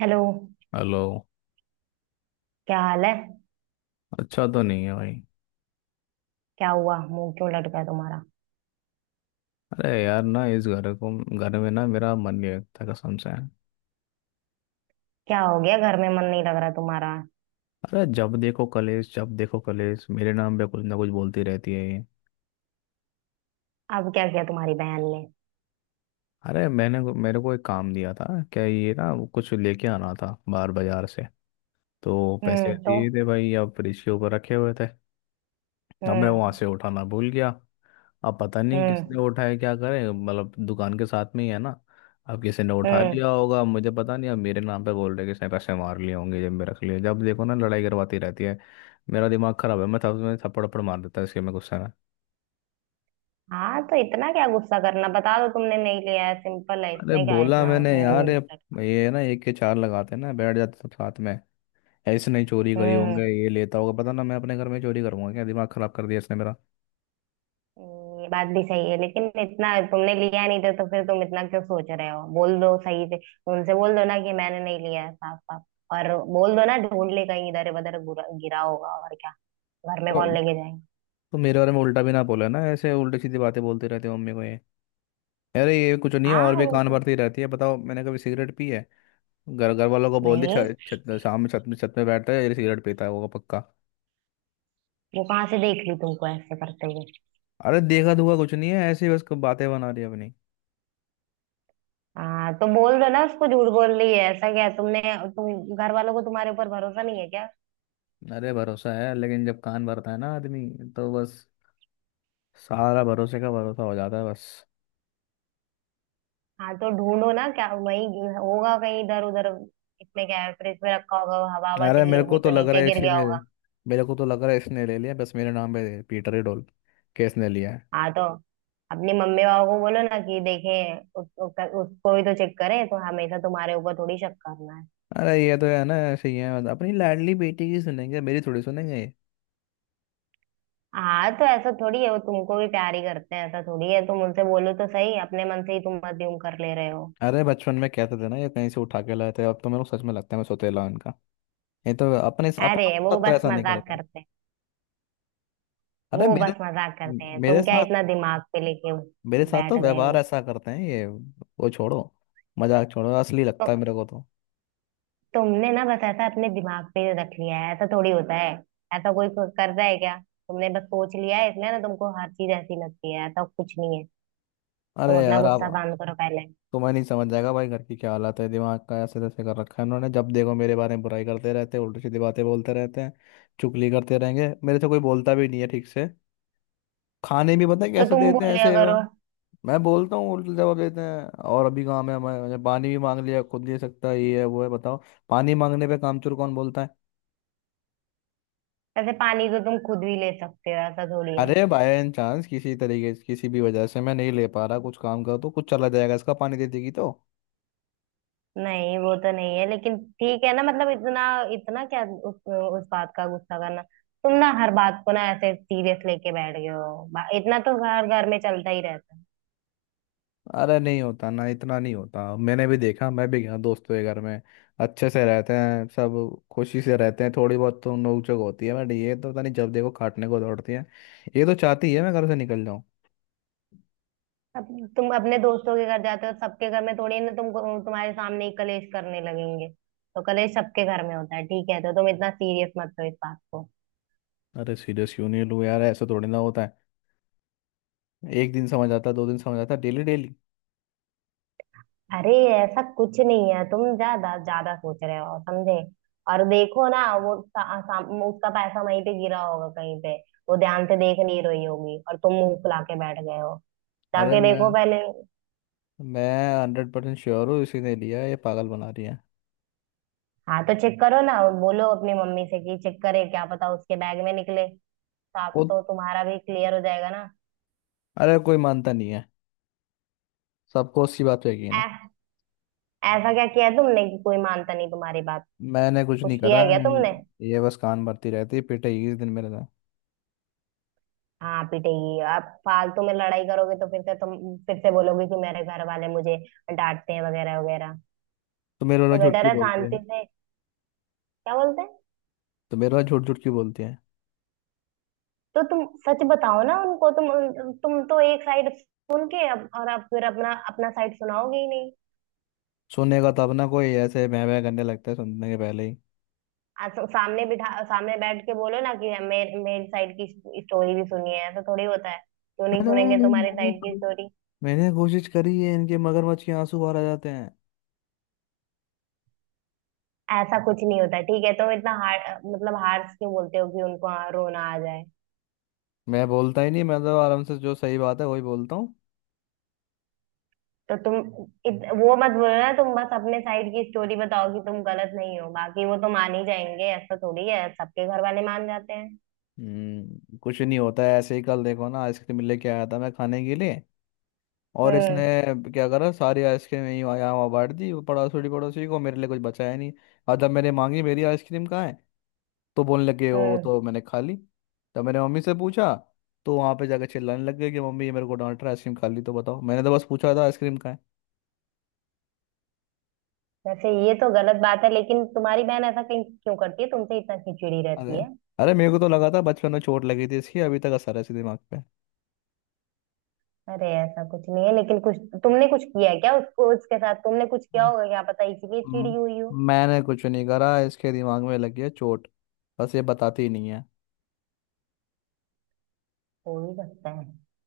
Hello. Hello. क्या हाल है? अच्छा तो नहीं है भाई। क्या हुआ, मुंह क्यों लटका है तुम्हारा? अरे यार ना इस घर को घर में ना मेरा मन नहीं लगता कसम से। क्या हो गया, घर में मन नहीं लग रहा तुम्हारा? अरे जब देखो कलेश मेरे नाम पे कुछ ना कुछ बोलती रहती है ये। अब क्या किया तुम्हारी बहन ने? अरे मैंने मेरे को एक काम दिया था, क्या ये ना वो कुछ लेके आना था बाहर बाजार से, तो पैसे हम्म। तो। दिए थे भाई अब फ्रिज के ऊपर रखे हुए थे। अब मैं हम्म। वहां से उठाना भूल गया। अब पता नहीं किसने हम्म। उठाए क्या करें मतलब दुकान के साथ में ही है ना। अब किसी ने उठा हम्म। लिया होगा मुझे पता नहीं, अब मेरे नाम पे बोल रहे किसने पैसे मार लिए होंगे जेब में रख लिए, जब देखो ना लड़ाई करवाती रहती है। मेरा दिमाग खराब है, मैं थप्पड़ थप्पड़ मार देता इसके में गुस्से में। हाँ, तो इतना क्या गुस्सा करना, बता दो तुमने नहीं लिया है। सिंपल है, अरे इसमें क्या है बोला इतना मैंने यार ये मुंह लटका। ना एक के चार लगाते हैं ना बैठ जाते सब साथ में। ऐसे नहीं चोरी करी होंगे हम्म। ये लेता होगा पता ना, मैं अपने घर में चोरी करूंगा क्या? दिमाग खराब कर दिया इसने मेरा। ये बात भी सही है, लेकिन इतना तुमने लिया नहीं था तो फिर तुम इतना क्यों सोच रहे हो? बोल दो सही से। उनसे बोल दो ना कि मैंने नहीं लिया है, साफ साफ। और बोल दो ना, ढूंढ ले कहीं, इधर उधर गिरा गिरा होगा, और क्या? घर में कौन तो, लेके जाएगा? तो मेरे बारे में उल्टा भी ना बोला ना, ऐसे उल्टी सीधी बातें बोलते रहते हो मम्मी को ये। अरे ये कुछ नहीं है हाँ, और भी वो कान तो। भरती रहती है, बताओ मैंने कभी सिगरेट पी है? घर घर वालों को बोल दी नहीं, छत शाम में छत में बैठता है ये सिगरेट पीता है वो पक्का। वो कहाँ से देख ली तुमको ऐसे करते हुए? अरे देखा दुखा कुछ नहीं है ऐसे ही बस बातें बना रही है अपनी। हाँ, तो बोल दो ना उसको झूठ बोल रही है, ऐसा क्या है? तुमने। तुम घर वालों को, तुम्हारे ऊपर भरोसा नहीं है क्या? अरे भरोसा है लेकिन जब कान भरता है ना आदमी, तो बस सारा भरोसे का भरोसा हो जाता है बस। हाँ, तो ढूंढो ना, क्या वही होगा कहीं इधर उधर। इसमें क्या है, फ्रिज में रखा होगा, हवा हवा अरे चली मेरे को होगी तो तो लग रहा नीचे है गिर गया इसने होगा। मेरे को तो लग रहा है इसने ले लिया बस, मेरे नाम पे पीटर ही डोल केस ने लिया है। हाँ, तो अपनी मम्मी पापा को बोलो ना कि देखें, उसको भी तो चेक करें। तो हमेशा तुम्हारे ऊपर थोड़ी शक करना है। अरे ये तो है ना ऐसे ही है, अपनी लाडली बेटी की सुनेंगे मेरी थोड़ी सुनेंगे। हाँ, तो ऐसा थोड़ी है, वो तुमको भी प्यार ही करते हैं, ऐसा थोड़ी है। तुम उनसे बोलो तो सही, अपने मन से ही तुम अज्यूम कर ले रहे हो। अरे बचपन में कहते थे ना ये कहीं से उठा के लाए थे, अब तो मेरे को सच में लगता है मैं सोतेला हूं इनका। नहीं तो अपने अपने अरे, साथ वो तो बस ऐसा नहीं मजाक करता। करते हैं। अरे वो मेरे बस मजाक करते हैं, मेरे तुम क्या साथ इतना दिमाग पे लेके मेरे साथ तो बैठ गए व्यवहार हो? ऐसा करते हैं ये, वो छोड़ो मजाक छोड़ो, असली तो लगता है मेरे को तो। तुमने ना बस ऐसा अपने दिमाग पे रख लिया है, ऐसा थोड़ी होता है। ऐसा कोई करता है क्या? तुमने बस सोच लिया है, इसलिए ना तुमको हर चीज ऐसी लगती है, ऐसा कुछ नहीं है। अरे तुम अपना यार आप गुस्सा शांत करो पहले। तुम्हें नहीं समझ जाएगा भाई घर की क्या हालत है, दिमाग का ऐसे तैसे कर रखा है उन्होंने, जब देखो मेरे बारे में बुराई करते रहते हैं उल्टी सीधी बातें बोलते रहते हैं। चुगली करते रहेंगे, मेरे से कोई बोलता भी नहीं है ठीक से। खाने भी पता है तो कैसे तुम देते बोल हैं लिया ऐसे वो। करो। मैं बोलता हूँ उल्टा जवाब देते हैं, और अभी काम है हमारे मैंने पानी भी मांग लिया, खुद दे सकता है ये है वो है, बताओ पानी मांगने पे कामचोर कौन बोलता है? ऐसे पानी तो तुम खुद भी ले सकते हो, ऐसा थोड़ी है। अरे बाय चांस किसी तरीके से किसी भी वजह से मैं नहीं ले पा रहा कुछ काम का तो कुछ चला जाएगा इसका पानी दे देगी तो। नहीं, वो तो नहीं है, लेकिन ठीक है ना, मतलब इतना। इतना क्या उस बात का गुस्सा करना। तुम ना हर बात को ना ऐसे सीरियस लेके बैठ गए हो। इतना तो हर घर में चलता ही रहता है। अरे नहीं होता ना, इतना नहीं होता, मैंने भी देखा मैं भी गया दोस्तों के घर में। अच्छे से रहते हैं सब, खुशी से रहते हैं थोड़ी बहुत तो नोकझोंक होती है बट ये तो पता नहीं जब देखो काटने को दौड़ती है, ये तो चाहती है मैं घर से निकल जाऊँ। अब तुम अपने दोस्तों के घर जाते हो, सबके घर में थोड़ी ना तुम, तुम्हारे सामने ही कलेश करने लगेंगे? तो कलेश सबके घर में होता है, ठीक है? तो तुम इतना सीरियस मत लो इस बात को। अरे सीरियस क्यों नहीं लूँ यार, ऐसा थोड़ी ना होता है। एक दिन समझ आता दो दिन समझ आता, डेली डेली। अरे, ऐसा कुछ नहीं है, तुम ज्यादा ज्यादा सोच रहे हो, समझे? और देखो ना, वो सा, सा, उसका पैसा वहीं पे गिरा होगा कहीं पे। वो ध्यान से देख नहीं रही होगी और तुम मुंह फुला के बैठ गए हो। अरे जाके देखो पहले। मैं 100% श्योर हूँ इसी ने लिया है, ये पागल बना रही है हाँ, तो चेक करो ना। बोलो अपनी मम्मी से कि चेक करे, क्या पता उसके बैग में निकले। तो आप खुद। तो तुम्हारा भी क्लियर हो जाएगा ना। अरे कोई मानता नहीं है, सबको उसकी बात पे यकीन है। ऐ- ऐसा क्या किया है तुमने कि कोई मानता नहीं तुम्हारी बात? मैंने कुछ कुछ नहीं किया करा है क्या तुमने? है, ये बस कान भरती रहती है पिटाई इस दिन मेरे साथ। हाँ, पिटेगी। आप फालतू में लड़ाई करोगे तो फिर से तुम फिर से बोलोगे कि मेरे घर वाले मुझे डांटते हैं, वगैरह वगैरह। तो मेरे वाला तो झूठ बेटर क्यों है बोलती है? शांति से। क्या बोलते हैं? तो मेरे वाला झूठ झूठ क्यों बोलती है? तो तुम सच बताओ ना उनको। तुम तुम तो एक साइड सुन के, अब और अब फिर अपना अपना साइड सुनाओगे ही नहीं? सुनने का तब ना कोई ऐसे बह बह करने लगता है सुनने के पहले ही। तो सामने बिठा, सामने बैठ के बोलो ना कि मेरे मेरे साइड की स्टोरी भी सुनिए। ऐसा थोड़ी होता है, क्यों नहीं अरे सुनेंगे तुम्हारे मैंने साइड की को- स्टोरी? मैंने कोशिश करी है, इनके मगरमच्छ के आंसू बाहर आ जाते हैं। ऐसा कुछ नहीं होता, ठीक है। तुम इतना हार मतलब हार्श क्यों बोलते हो कि उनको रोना आ जाए? मैं बोलता ही नहीं, मैं तो आराम से जो सही बात है वही बोलता। तो तुम वो मत बोलना, तुम बस अपने साइड की स्टोरी बताओ कि तुम गलत नहीं हो। बाकी वो तो मान ही जाएंगे, ऐसा थोड़ी है सबके घर वाले मान जाते हैं। कुछ नहीं होता है ऐसे ही, कल देखो ना आइसक्रीम लेके आया था मैं खाने के लिए, और इसने हम्म। क्या करा, सारी आइसक्रीम यहाँ वहाँ बांट दी वो, पड़ोसी पड़ोसी को, मेरे लिए कुछ बचाया नहीं। और जब मैंने मांगी मेरी आइसक्रीम कहाँ है, तो बोलने लगे वो हम्म। तो मैंने खा ली। जब मैंने मम्मी से पूछा, तो वहाँ पे जाकर चिल्लाने लग गए कि मम्मी ये मेरे को डांट रहा है आइसक्रीम खा ली, तो बताओ मैंने तो बस पूछा था आइसक्रीम कहाँ है। वैसे ये तो गलत बात है, लेकिन तुम्हारी बहन ऐसा कहीं क्यों करती है तुमसे, इतना खिचड़ी अरे रहती है? अरे मेरे को तो लगा था बचपन में चोट लगी थी इसकी, अभी तक असर है इसके दिमाग पे। अरे, ऐसा कुछ नहीं है, लेकिन कुछ तुमने कुछ किया है क्या उसको? उसके साथ तुमने कुछ किया होगा क्या पता, इसीलिए चिड़ी हुई हो। हम्म, मैंने कुछ नहीं करा, इसके दिमाग में लगी है चोट, बस ये बताती ही नहीं है। हो ही सकता है,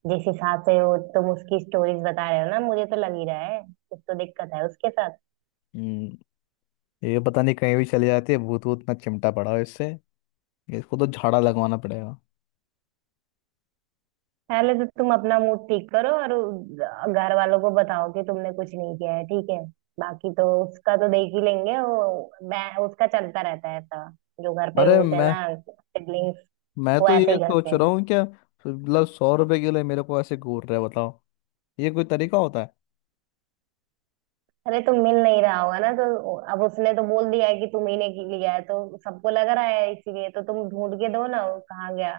जिस हिसाब से हो तुम उसकी स्टोरीज बता रहे हो ना, मुझे तो लग ही रहा है कुछ तो दिक्कत है उसके साथ। हम्म ये पता नहीं कहीं भी चली जाती है, भूत वूत ना चिमटा पड़ा हो इससे, इसको तो झाड़ा लगवाना पड़ेगा। पहले तो तुम अपना मूड ठीक करो और घर वालों को बताओ कि तुमने कुछ नहीं किया है, ठीक है। बाकी तो उसका तो देख ही लेंगे, वो उसका चलता रहता है ऐसा। जो घर पे अरे होते हैं ना सिबलिंग्स, मैं वो तो ऐसे ये ही करते सोच रहा हैं। हूँ क्या मतलब 100 रुपए के लिए मेरे को ऐसे घूर रहे हैं, बताओ ये कोई तरीका होता है? अरे, तुम मिल नहीं रहा होगा ना, तो अब उसने तो बोल दिया है कि तुम ही ने लिया है, तो सबको लग रहा है। इसीलिए तो तुम ढूंढ के दो ना वो कहाँ गया।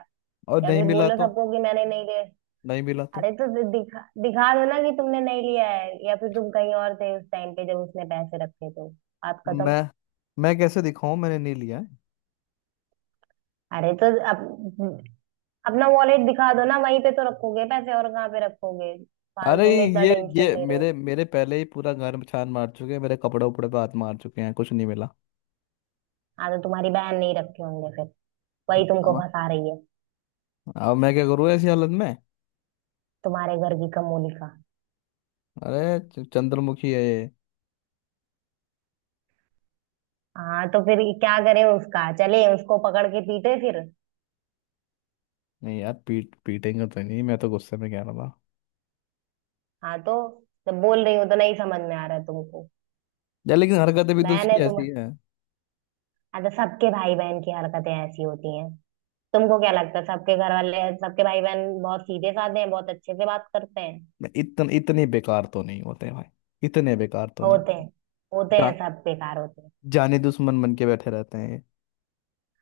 और या नहीं फिर मिला बोलो तो? सबको कि मैंने नहीं लिया। नहीं मिला तो? अरे, तो दिखा दिखा दो ना कि तुमने नहीं लिया है, या फिर तुम कहीं और थे उस टाइम पे जब उसने पैसे रखे तो। आप तो खत्म। मैं मैं कैसे दिखाऊं मैंने नहीं लिया है? अरे, तो अपना वॉलेट दिखा दो ना, वहीं पे तो रखोगे पैसे और कहाँ पे रखोगे? अरे फालतू में इतना टेंशन ये ले रहे हो। मेरे मेरे पहले ही पूरा घर में छान मार चुके हैं, मेरे कपड़े उपड़े पे हाथ मार चुके हैं, कुछ नहीं मिला। हाँ, तो तुम्हारी बहन नहीं रखे होंगे फिर, वही तुमको अब फंसा रही है। अब मैं क्या करूँ ऐसी हालत में? तुम्हारे घर की कमोली का। चंद्रमुखी है ये। हाँ, तो फिर क्या करें उसका, चले उसको पकड़ के पीटे फिर? नहीं यार पीटेंगे तो नहीं, मैं तो गुस्से में कह रहा था। हाँ, तो जब बोल रही हूँ तो नहीं समझ में आ रहा है तुमको? यार लेकिन हरकतें भी तो बहन उसकी है तो। ऐसी है। हाँ, तो सबके भाई बहन की हरकतें ऐसी होती हैं। तुमको क्या लगता है सबके घर वाले, सबके भाई बहन बहुत सीधे साधे हैं, बहुत अच्छे से बात करते हैं? मैं इतन इतने बेकार तो नहीं होते भाई, इतने बेकार तो नहीं होते होते। हैं। होते जा, हैं, सब बेकार होते हैं। जाने दुश्मन बन के बैठे रहते हैं ये।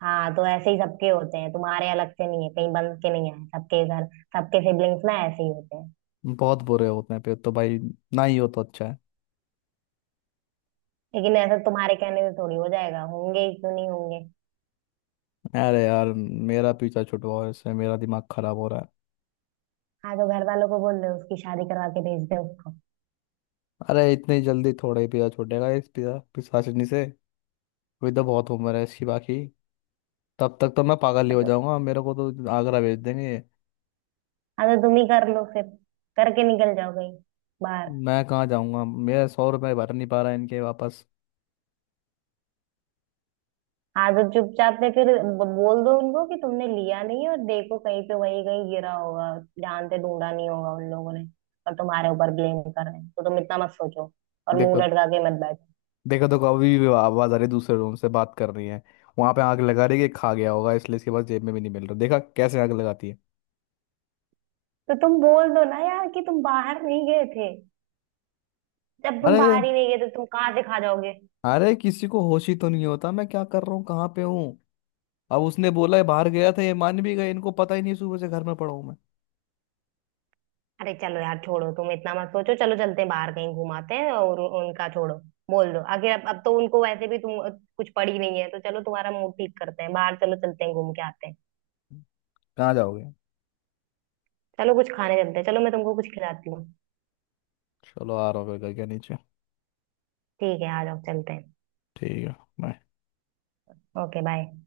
हाँ, तो ऐसे ही सबके होते हैं, तुम्हारे अलग से नहीं है, कहीं बन के नहीं आए सबके घर। सबके सिबलिंग्स ना ऐसे ही होते हैं। बहुत बुरे होते हैं फिर तो भाई, ना ही हो तो अच्छा लेकिन ऐसा तुम्हारे कहने से थोड़ी हो जाएगा, होंगे ही, क्यों नहीं होंगे? है। अरे यार मेरा पीछा छुटवाओ इससे, मेरा दिमाग खराब हो रहा है। हाँ, तो घर वालों को बोल दो उसकी शादी करवा के भेज दे उसको। अरे इतनी जल्दी थोड़ा ही पीछा छूटेगा इस पीछा पिशाचिनी से, विदा बहुत उम्र है इसकी बाकी, तब तक तो मैं पागल ही हाँ हो तो। जाऊंगा, मेरे को तो आगरा भेज देंगे। हाँ, तो तुम ही कर लो फिर, करके निकल जाओ कहीं बाहर। मैं कहाँ जाऊंगा, मेरा 100 रुपये भर नहीं पा रहा है इनके वापस। हाँ, तो चुपचाप से फिर बोल दो उनको कि तुमने लिया नहीं, और देखो कहीं पे वही कहीं गिरा होगा, ध्यान से ढूंढा नहीं होगा उन लोगों ने। और तुम्हारे ऊपर ब्लेम कर रहे हैं, तो तुम इतना मत सोचो और मुंह देखो लटका के मत बैठो। देखो तो अभी भी आवाज आ रही है दूसरे रूम से बात कर रही है, वहां पे आग लगा रही है कि खा गया होगा इसलिए इसके पास जेब में भी नहीं मिल रहा, देखा कैसे आग लगाती है? तो तुम बोल दो ना यार कि तुम बाहर नहीं गए थे, जब तुम अरे बाहर ही नहीं गए तो तुम कहाँ से खा जाओगे? अरे किसी को होश ही तो नहीं होता मैं क्या कर रहा हूँ कहाँ पे हूँ। अब उसने बोला है बाहर गया था ये मान भी गए, इनको पता ही नहीं सुबह से घर में पड़ा हूँ मैं। अरे, चलो यार, छोड़ो, तुम इतना मत सोचो, चलो चलते हैं बाहर कहीं, घुमाते हैं और उनका छोड़ो। बोल दो आखिर, अब तो उनको वैसे भी तुम कुछ पड़ी नहीं है, तो चलो तुम्हारा मूड ठीक करते हैं, बाहर चलो चलते हैं घूम के आते हैं। कहाँ जाओगे? चलो कुछ खाने चलते हैं, चलो मैं तुमको कुछ खिलाती हूँ। चलो आ रहा हूँ घर के नीचे। ठीक है, आ जाओ, चलते हैं। ठीक है, bye। Okay, bye.